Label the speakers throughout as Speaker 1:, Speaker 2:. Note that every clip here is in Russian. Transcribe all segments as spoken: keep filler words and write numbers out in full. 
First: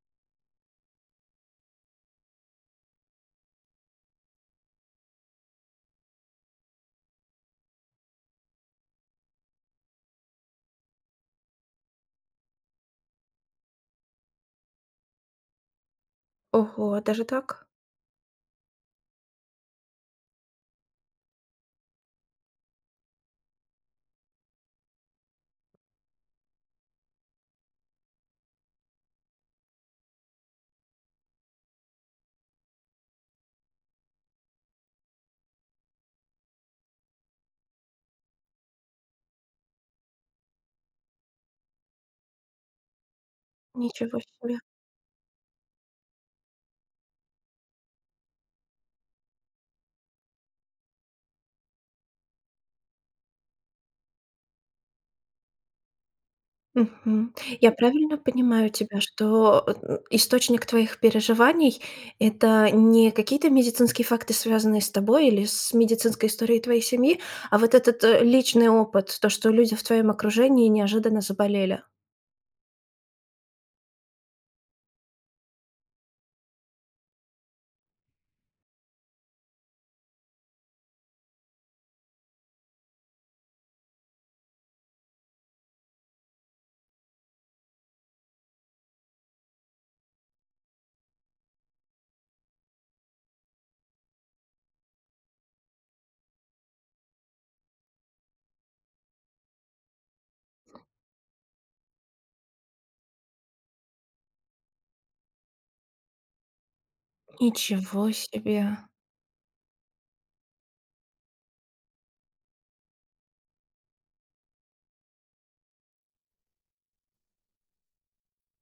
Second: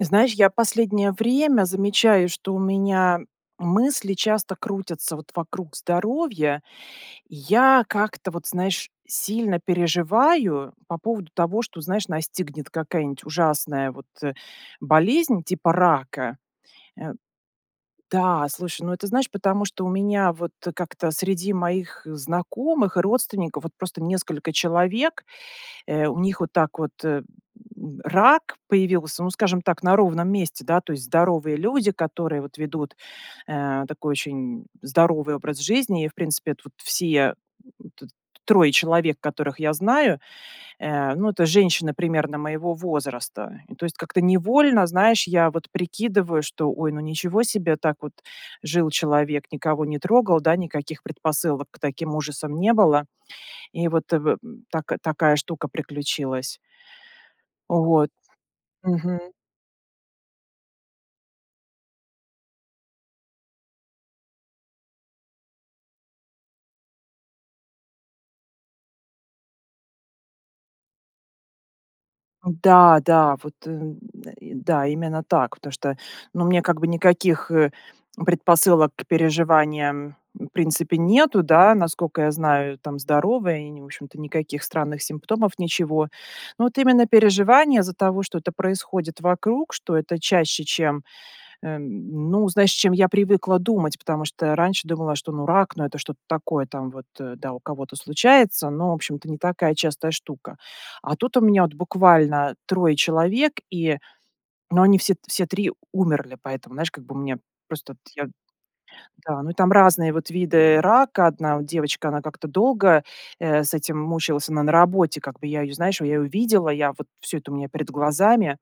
Speaker 1: Знаешь, я последнее время замечаю, что у меня мысли часто крутятся вот вокруг здоровья. Я как-то, вот знаешь, сильно переживаю по поводу того, что, знаешь, настигнет какая-нить ужасная вот, э, болезнь типа рака.
Speaker 2: Ого,
Speaker 1: Э,
Speaker 2: даже так?
Speaker 1: да, слушай, ну это, знаешь, потому что у меня вот, э, как-то среди моих знакомых и родственников вот просто несколько человек. Э, у них вот так вот, э, м, рак появился, ну, скажем так, на ровном месте, да? То есть здоровые люди, которые вот ведут, э, такой очень здоровый образ жизни. И, в принципе, эт вот все эт т трое человек, которых я знаю, э, ну, это женщины примерно моего возраста. И то есть как-то
Speaker 2: Ничего себе!
Speaker 1: невольно, знаешь, я вот прикидываю, что: "Ой, ну ничего себе, так вот жил человек, никого не трогал, да, никаких предпосылок к таким ужасам не было". И вот, э, в м так такая штука приключилась.
Speaker 2: Мгм. Я
Speaker 1: Вот.
Speaker 2: правильно понимаю тебя,
Speaker 1: Мгм.
Speaker 2: что, источник твоих переживаний- это не какие-то медицинские факты, связанные с тобой или с медицинской историей твоей семьи, а вот этот, э, личный опыт, то, что люди в твоем окружении неожиданно заболели?
Speaker 1: Да, да, вот, э, м, э, да, именно так. Потому что, ну, мне как бы никаких, э, предпосылок к переживаниям в принципе нету, да, насколько я знаю, там здоровая, и не в общем-то, никаких странных симптомов, ничего. Но вот именно переживания из-за того, что это происходит вокруг, что это чаще, чем, эм, ну, знаешь, чем я привыкла думать. Потому что раньше думала, что, ну, рак, ну, это что-то такое, там вот, э, да, у кого-то случается, но, в общем-то, не такая частая штука. А тут у меня, вот, буквально трое человек, и, ну, они все т все три умерли, поэтому, знаешь, как бы у меня просто, вот
Speaker 2: Ничего
Speaker 1: я
Speaker 2: себе!
Speaker 1: Да, ну и там, там разные вот виды рака. Одна от девочка, она как-то долго, э, с этим мучилась. Она на работе, как бы я ее, знаешь, я ее видела, я вот всё это у меня перед глазами.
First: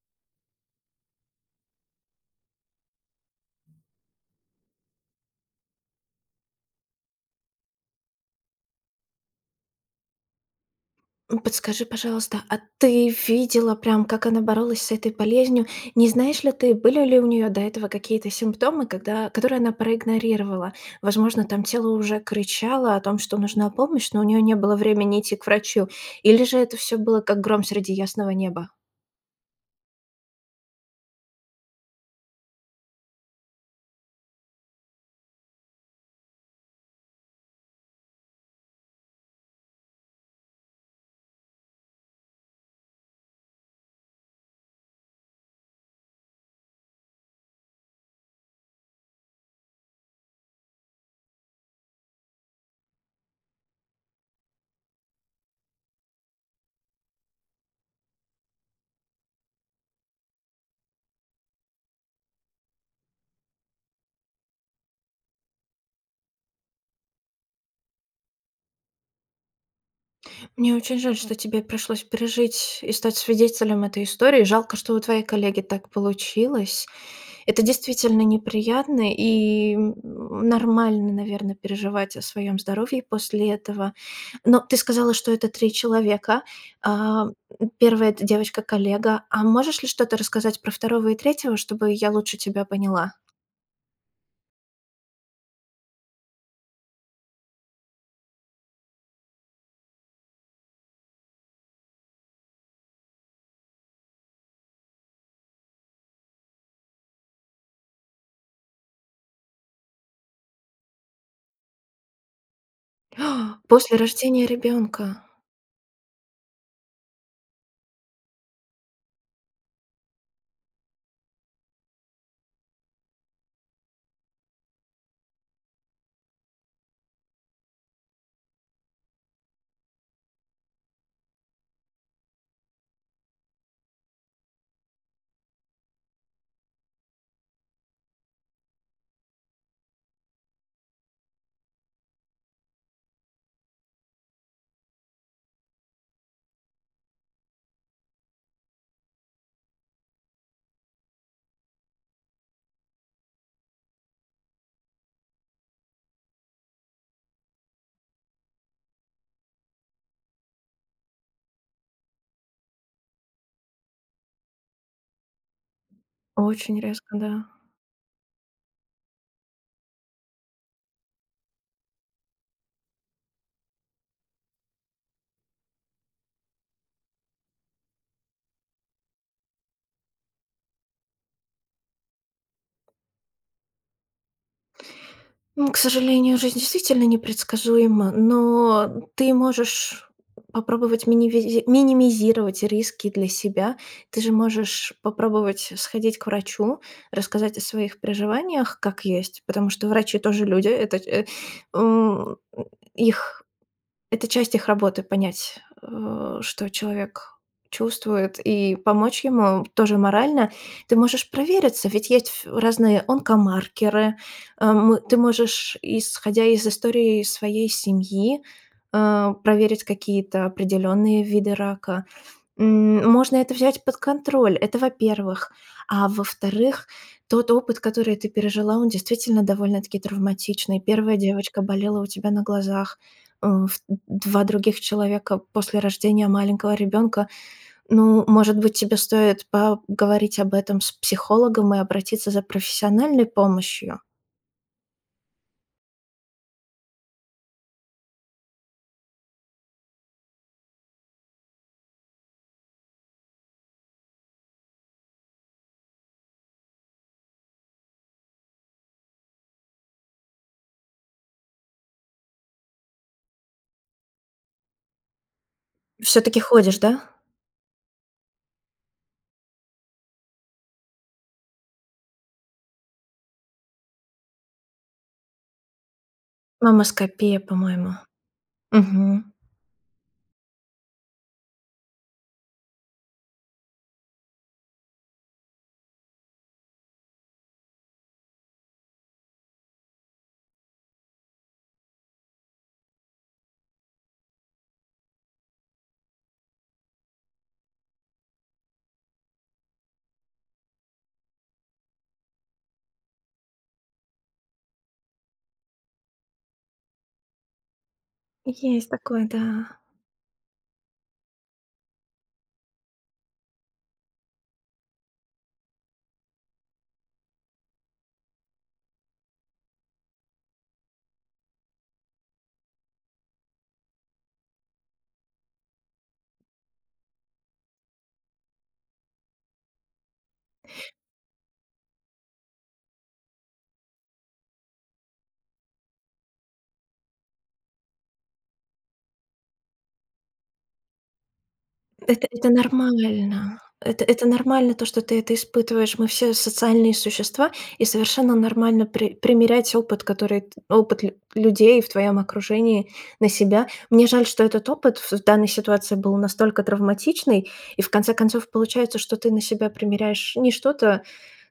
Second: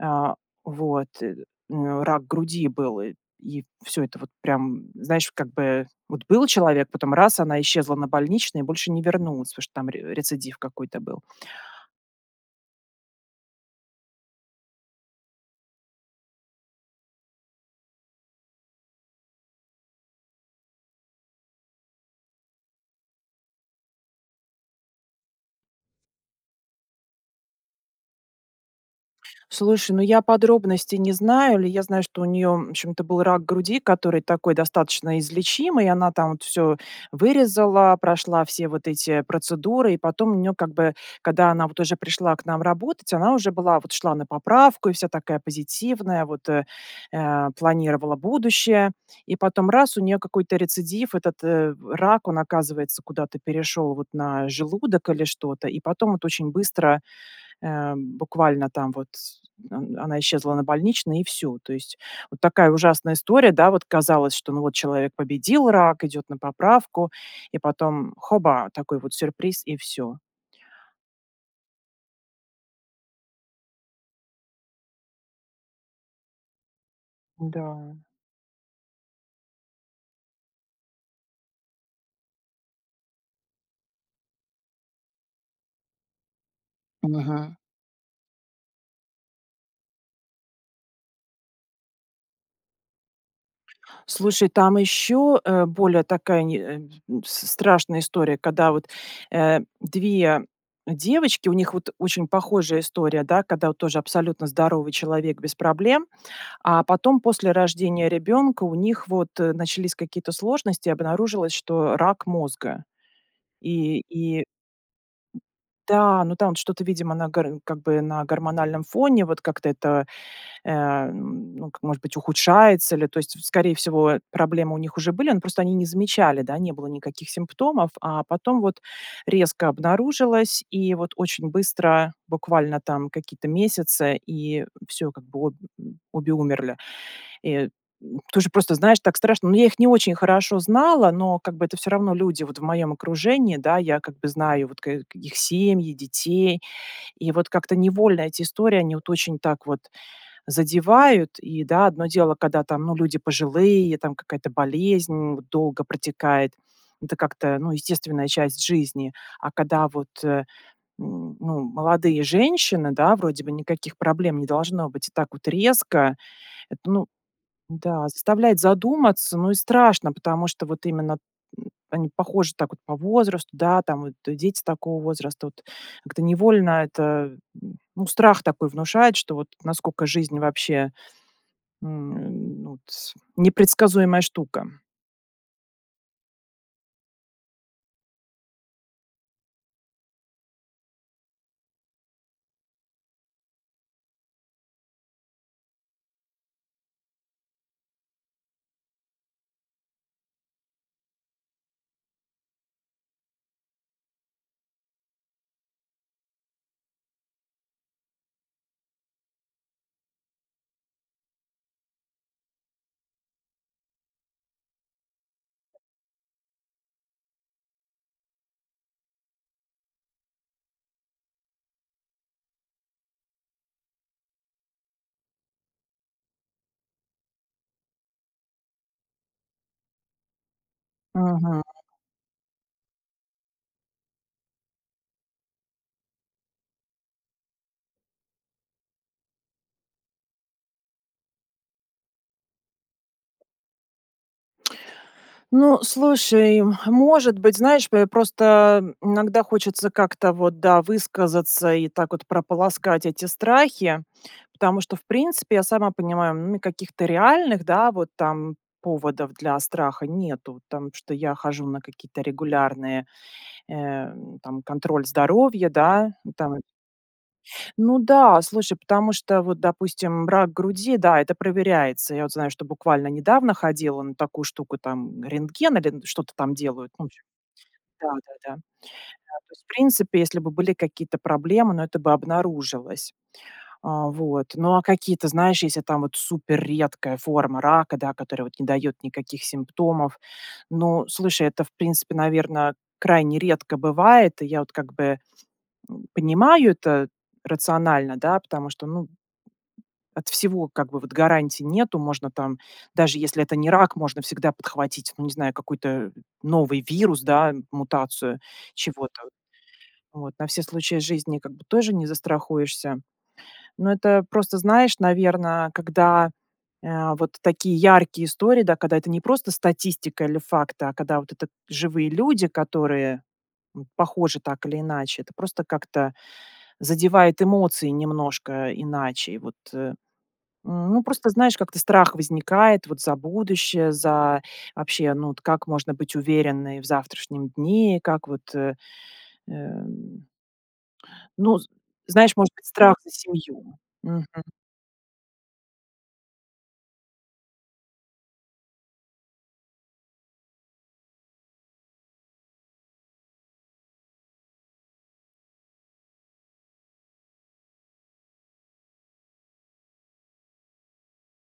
Speaker 1: А, вот, э, у нее рак груди был, э, и всё это вот прям, знаешь, как бы вот был человек, потом раз- она исчезла на больничный и больше не вернулась, потому что там ре рецидив какой-то был.
Speaker 2: М, подскажи, пожалуйста, а ты видела прям, как она боролась с этой болезнью? Не знаешь ли ты, были ли у неё до этого какие-то симптомы, когда которые она проигнорировала? Возможно, там тело уже кричало о том, что нужна помощь, но у нее не было времени идти к врачу. Или же это всё было как гром среди ясного неба?
Speaker 1: Слушай, ну, я подробностей не знаю или я знаю, что у нее, в общем-то, был рак груди, который такой достаточно излечимый. Она там вот всё вырезала, прошла все вот эти процедуры, и потом у нее, как бы, когда она вот уже пришла к нам работать, она уже была, вот шла на поправку и вся такая позитивная, вот э, э, планировала будущее. И потом раз- у нее какой-то рецидив, этот э рак, он оказывается куда-то перешел вот на желудок или что-то, и потом вот очень быстро, э, м, буквально там вот с он она исчезла на больничный и всё. То есть вот такая ужасная история, да, вот, казалось, что, ну вот, человек победил рак, идет на поправку, и потом хоба- такой вот сюрприз и всё.
Speaker 2: Мне очень жаль, что тебе пришлось пережить и стать свидетелем этой истории, жалко, что у твоей коллеги так получилось. Это
Speaker 1: Да.
Speaker 2: действительно неприятно и, м, нормально, наверно, переживать о своем здоровье после этого. Но ты сказала, что это три человека. А, м,
Speaker 1: Мгм.
Speaker 2: первый- это девочка-коллега. А можешь ли что-то рассказать про второго и третьего, чтобы я лучше тебя поняла?
Speaker 1: Слушай, там еще, э, более такая не э, н с страшная история, когда, вот, э, две девочки, у них, вот, очень похожая история, да. Когда, вот, тоже абсолютно здоровый человек без проблем, а потом после рождения ребёнка у них, вот, э, начались какие-то сложности, обнаружилось, что рак мозга.
Speaker 2: !После
Speaker 1: И и
Speaker 2: рождения ребенка.
Speaker 1: Да, но там от что-то, видимо, на гр как бы на гормональном фоне, вот, как-то это, э, м, ну к может быть, ухудшается ли. То есть, в скорее всего, проблемы у них уже были, но просто они не замечали, да, не было никаких симптомов. А потом вот резко обнаружилось, и, вот, очень быстро, буквально там какие-то месяцы, и всё, как бы, об обе умерли. И, м, тоже просто знаешь, так страшно. Ну, я их не очень хорошо знала, но, как бы, это всё равно люди вот в моём окружении, да, я, как бы, знаю вот ка их семьи, детей, и вот как-то невольно эти истории, они, вот, очень так вот задевают. И, да, одно дело, когда, там, ну, люди пожилые, там какая-то болезнь, м, вот долго протекает. Это как-то, ну, естественная часть жизни. А когда, вот, э, м, ну, молодые женщины, да, вроде бы никаких проблем не должно быть. И так вот резко, эт
Speaker 2: Очень
Speaker 1: ну
Speaker 2: резко, да.
Speaker 1: Да, заставляет задуматься, ну и страшно, потому что вот именно они похожи так вот по возрасту, да, там вот и дети такого возраста, вот. Как-то невольно это м, ну, страх такой внушает, что вот насколько жизнь вообще, м, ну, тс непредсказуемая штука.
Speaker 2: Ну, к сожалению, жизнь действительно непредсказуема, но ты можешь попробовать минивизи минимизировать риски для себя. Ты же можешь попробовать сходить к врачу, рассказать о своих переживаниях, как есть, потому что врачи тоже люди. Этот э, м, их Это часть их работы: понять, э, что человек чувствует и помочь ему тоже морально. Ты можешь провериться, ведь есть ф разные онкомаркеры, э, мы ты можешь, исходя из истории своей семьи, э, проверить какие-то определенные виды рака. М, можно это взять под контроль, это, во-первых. А во-вторых, тот опыт, который ты пережила, он действительно довольно-таки травматичный. первая девочка
Speaker 1: Мгм.
Speaker 2: болела у тебя на глазах, э, ф д два других человека после рождения маленького ребенка. Ну, может быть, тебе стоит по говорить об этом с психологом и обратиться за профессиональной помощью?
Speaker 1: Ну, слушай. Может быть, знаешь, п просто иногда хочется как-то вот, да, высказаться- и так вот прополоскать эти страхи. Потому что в принципе я сама понимаю, м, каких-то реальных, да, вот там поводов для страха нету. Там, что я хожу на какие-то регулярные, э, там контроль здоровья, да. Ну
Speaker 2: Все-таки
Speaker 1: там
Speaker 2: ходишь, да?
Speaker 1: ну да, слушай, потому что, вот допустим, рак груди, да, это проверяется. Я вот знаю, что буквально недавно ходила на такую штуку: там рентген, или н что-то там делают. Ну [unintelligible]
Speaker 2: Мамоскопия, по-моему.
Speaker 1: да, да, да.
Speaker 2: Мгм.
Speaker 1: То есть в принципе, если бы были какие-то проблемы, ну, это бы обнаружилось. O, вот. Ну а какие-то, знаешь, если там вот если супер редкая форма рака, да, которая вот не дает никаких симптомов. Но, слушай, это в принципе, наверно, крайне редко бывает. И я вот как бы, м, понимаю это рационально, да, потому что, ну, от всего как бы вот гарантий нету. Можно там, даже если это не рак, можно всегда подхватить, ну, не знаю, какой-то новый вирус, да, мутацию
Speaker 2: Есть
Speaker 1: чего-то.
Speaker 2: такое, да.
Speaker 1: Вот. На все случаи жизни как бы тоже не застрахуешься. Ну, это просто знаешь, наверно, когда, э, вот такие яркие истории, да, когда это не просто статистика или факты, а когда вот это живые люди, которые, м, похожи так или иначе, это просто как-то задевает эмоции немножко иначе. Вот, э, ну, просто знаешь, как-то страх возникает вот за будущее. За, вообще, ну, от как можно быть уверенной в завтрашнем дне. Как вот, э, э, ну з
Speaker 2: Это
Speaker 1: знаешь,
Speaker 2: это
Speaker 1: может быть, страх за
Speaker 2: нормально.
Speaker 1: семью.
Speaker 2: Это
Speaker 1: Мгм.
Speaker 2: это нормально то, что ты это испытываешь. Мы все социальные существа, и совершенно нормально при примерять опыт, который т опыт лю людей в твоем окружении на себя. Мне жаль, что этот опыт в в данной ситуации был настолько травматичный, и в конце концов получается, что ты на себя примеряешь не что-то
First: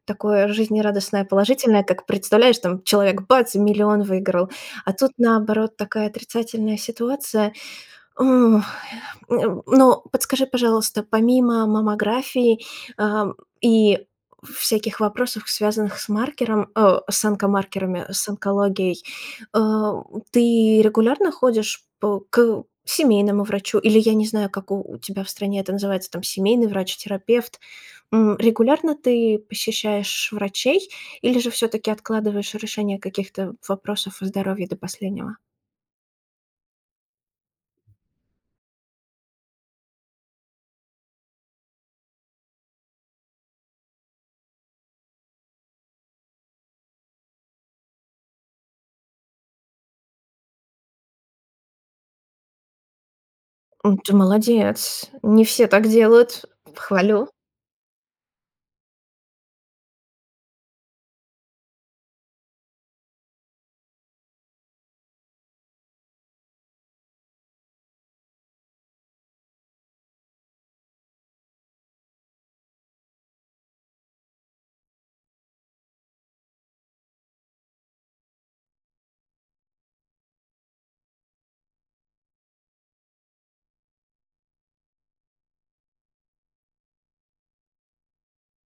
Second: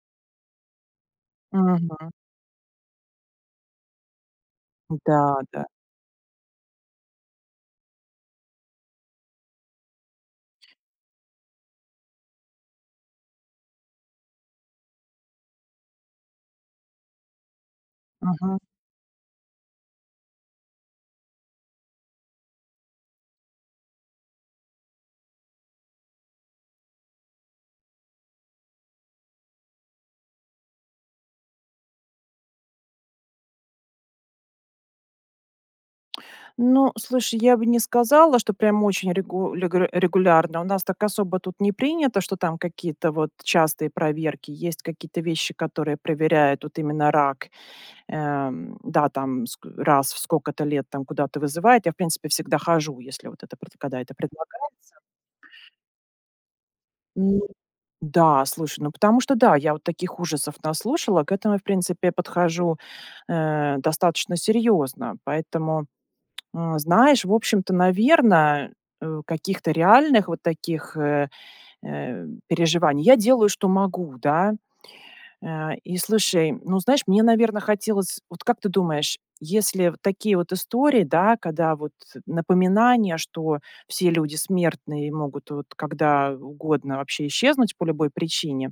Speaker 2: такое жизнерадостное, положительное, как
Speaker 1: Мгм.
Speaker 2: представляешь, там человек, бац, и миллион выиграл. А тут,
Speaker 1: Да, да.
Speaker 2: наоборот, такая отрицательная ситуация. Э, но подскажи, пожалуйста, помимо маммографии, а, и всяких вопросов, связанных с маркером, э, с онокомаркерами, с
Speaker 1: Мгм.
Speaker 2: онкологией, э, ты регулярно ходишь по к семейному врачу, или я не знаю, как у тебя в стране это называется там, семейный врач, терапевт? М, регулярно ты посещаешь врачей или же все-таки откладываешь решение каких-то вопросов о здоровье до последнего?
Speaker 1: Ну, слушай, я бы не сказала, что прям очень регу легуре регулярно. У нас так особо тут не принято, что там какие-то вот частые проверки. Есть какие то вещи, которые проверяют вот именно рак. Э, да, там ск раз в сколько-то лет, там куда-то вызывает. Я в принципе всегда хожу, если вот это пр
Speaker 2: М,
Speaker 1: когда
Speaker 2: ты
Speaker 1: это предлагается.
Speaker 2: молодец! Не все так делают, хвалю.
Speaker 1: Ну да, слушай, ну потому что да, я вот таких ужасов наслушала, к этому, в принципе, подхожу, э, достаточно серьезно. Поэтому, э, знаешь, в общем-то, наверно, э, каких-то реальных вот таких, э, э, переживаний Я делаю, что могу, да. Э, и слушай, ну, знаешь, мне, наверно, хотелось Вот как ты думаешь, если в такие вот истории, да, когда вот напоминание, что все люди смертные и могут вот когда угодно вообще исчезнуть по любой причине,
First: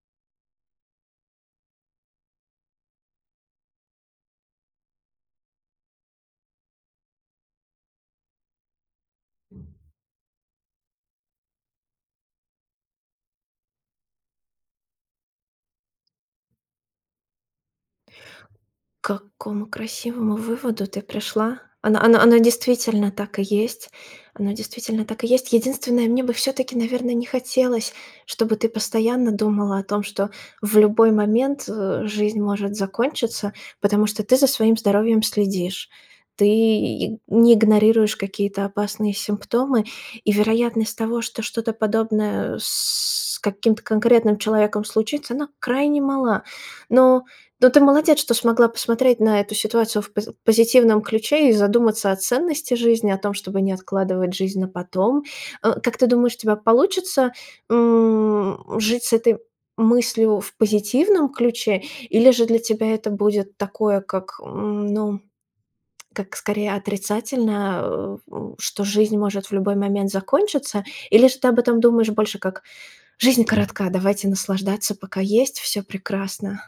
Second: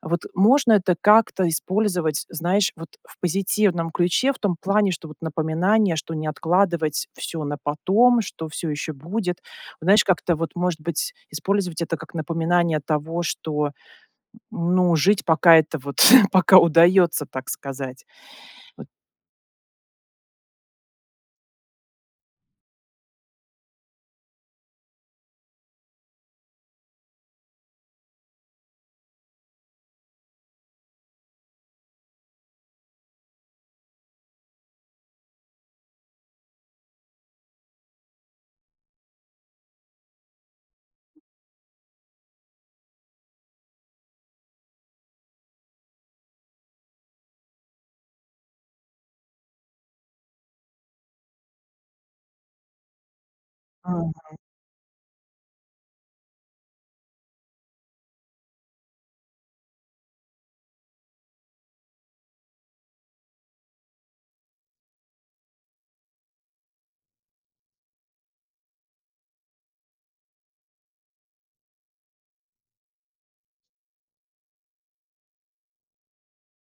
Speaker 1: вот можно это как-то использовать, знаешь, вот в позитивном ключе, в том плане, что вот напоминание, что не откладывать всё на потом, что всё еще будет. Вот знаешь, как-то вот, может быть, использовать это как напоминание того, что, ну, жить, пока это вот пока удается, так сказать. Вот
Speaker 2: К какому красивому выводу ты пришла! Оно оно оно действительно так и есть. Оно действительно так и есть. Единственное, мне бы все-таки, наверно, не хотелось, чтобы ты постоянно думала о том, что в любой момент, э, жизнь может закончиться. Потому что ты за своим здоровьем следишь. Ты не игнорируешь какие-то опасные симптомы, и вероятность того, что что-то подобное с каким-то конкретным человеком случится, она крайне мала. Но но ты молодец, что смогла посмотреть на эту ситуацию в поз позитивном ключе и задуматься о ценности жизни, о том, чтобы не откладывать
Speaker 1: Мгм.
Speaker 2: жизнь на потом. Э, как ты думаешь, у тебя получится, м, жить с этой мыслью в позитивном ключе? Или же для тебя это будет такое, как, ну, как скорее отрицательное. Э, что жизнь может в любой момент закончиться. Или же ты об этом думаешь больше как: "Жизнь коротка, давайте наслаждаться, пока есть. Всё прекрасно!"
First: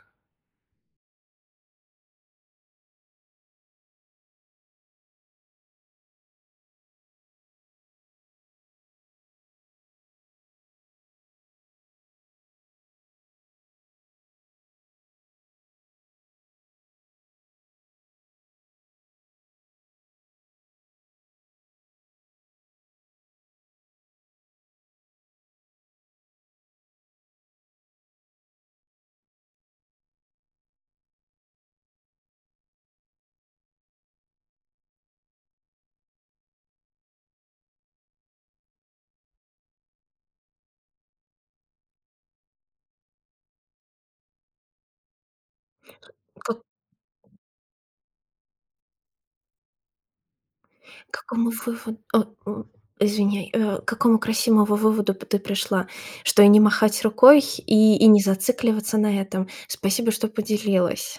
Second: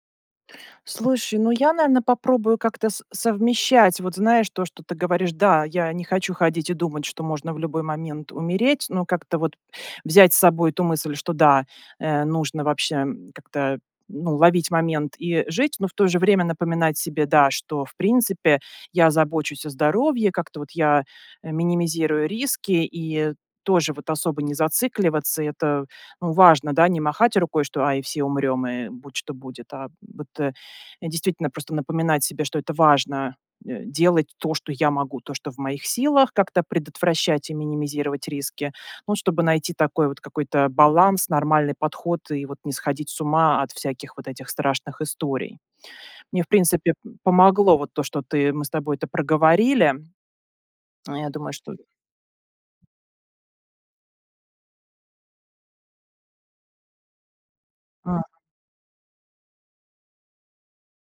Speaker 1: Слушай, ну я, наверно, попробую как-то с совмещать. Вот знаешь, то, что ты говоришь, да, я не хочу ходить и думать, что можно в любой момент умереть. Но как-то вот взять с собой эту мысль, что да, э, нужно вообще, м, как-то, ну, ловить момент и жить, но в то же время напоминать себе, да, что в принципе я забочусь о здоровье, как-то вот я э минимизирую риски и тоже вот особо не зацикливаться. Это, ну, важно, да, не махать рукой, что: "Ай, все умрем, и будь что будет". А вот, э, действительно просто напоминать себе, что это важно э делать то, что я могу, то, что в моих силах, как-то предотвращать и минимизировать риски. Ну, чтобы найти такой вот какой-то баланс, нормальный подход и вот не сходить с ума от всяких вот этих страшных историй. Мне в
Speaker 2: К.
Speaker 1: принципе помогло вот то, что ты мы с тобой это проговорили.
Speaker 2: К
Speaker 1: Я
Speaker 2: какому
Speaker 1: думаю, что
Speaker 2: вывод о, м, извиняй, э, к какому красивому выводу т ты пришла, что и не махать рукой, и, и не
Speaker 1: М.
Speaker 2: зацикливаться на этом. Спасибо, что поделилась!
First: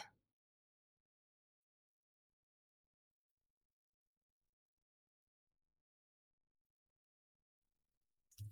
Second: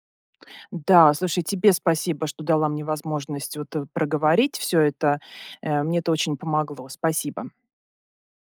Speaker 1: Да, слушай, тебе спасибо, что дала мне возможность вот э проговорить всё это, э, мне это очень помогло, спасибо.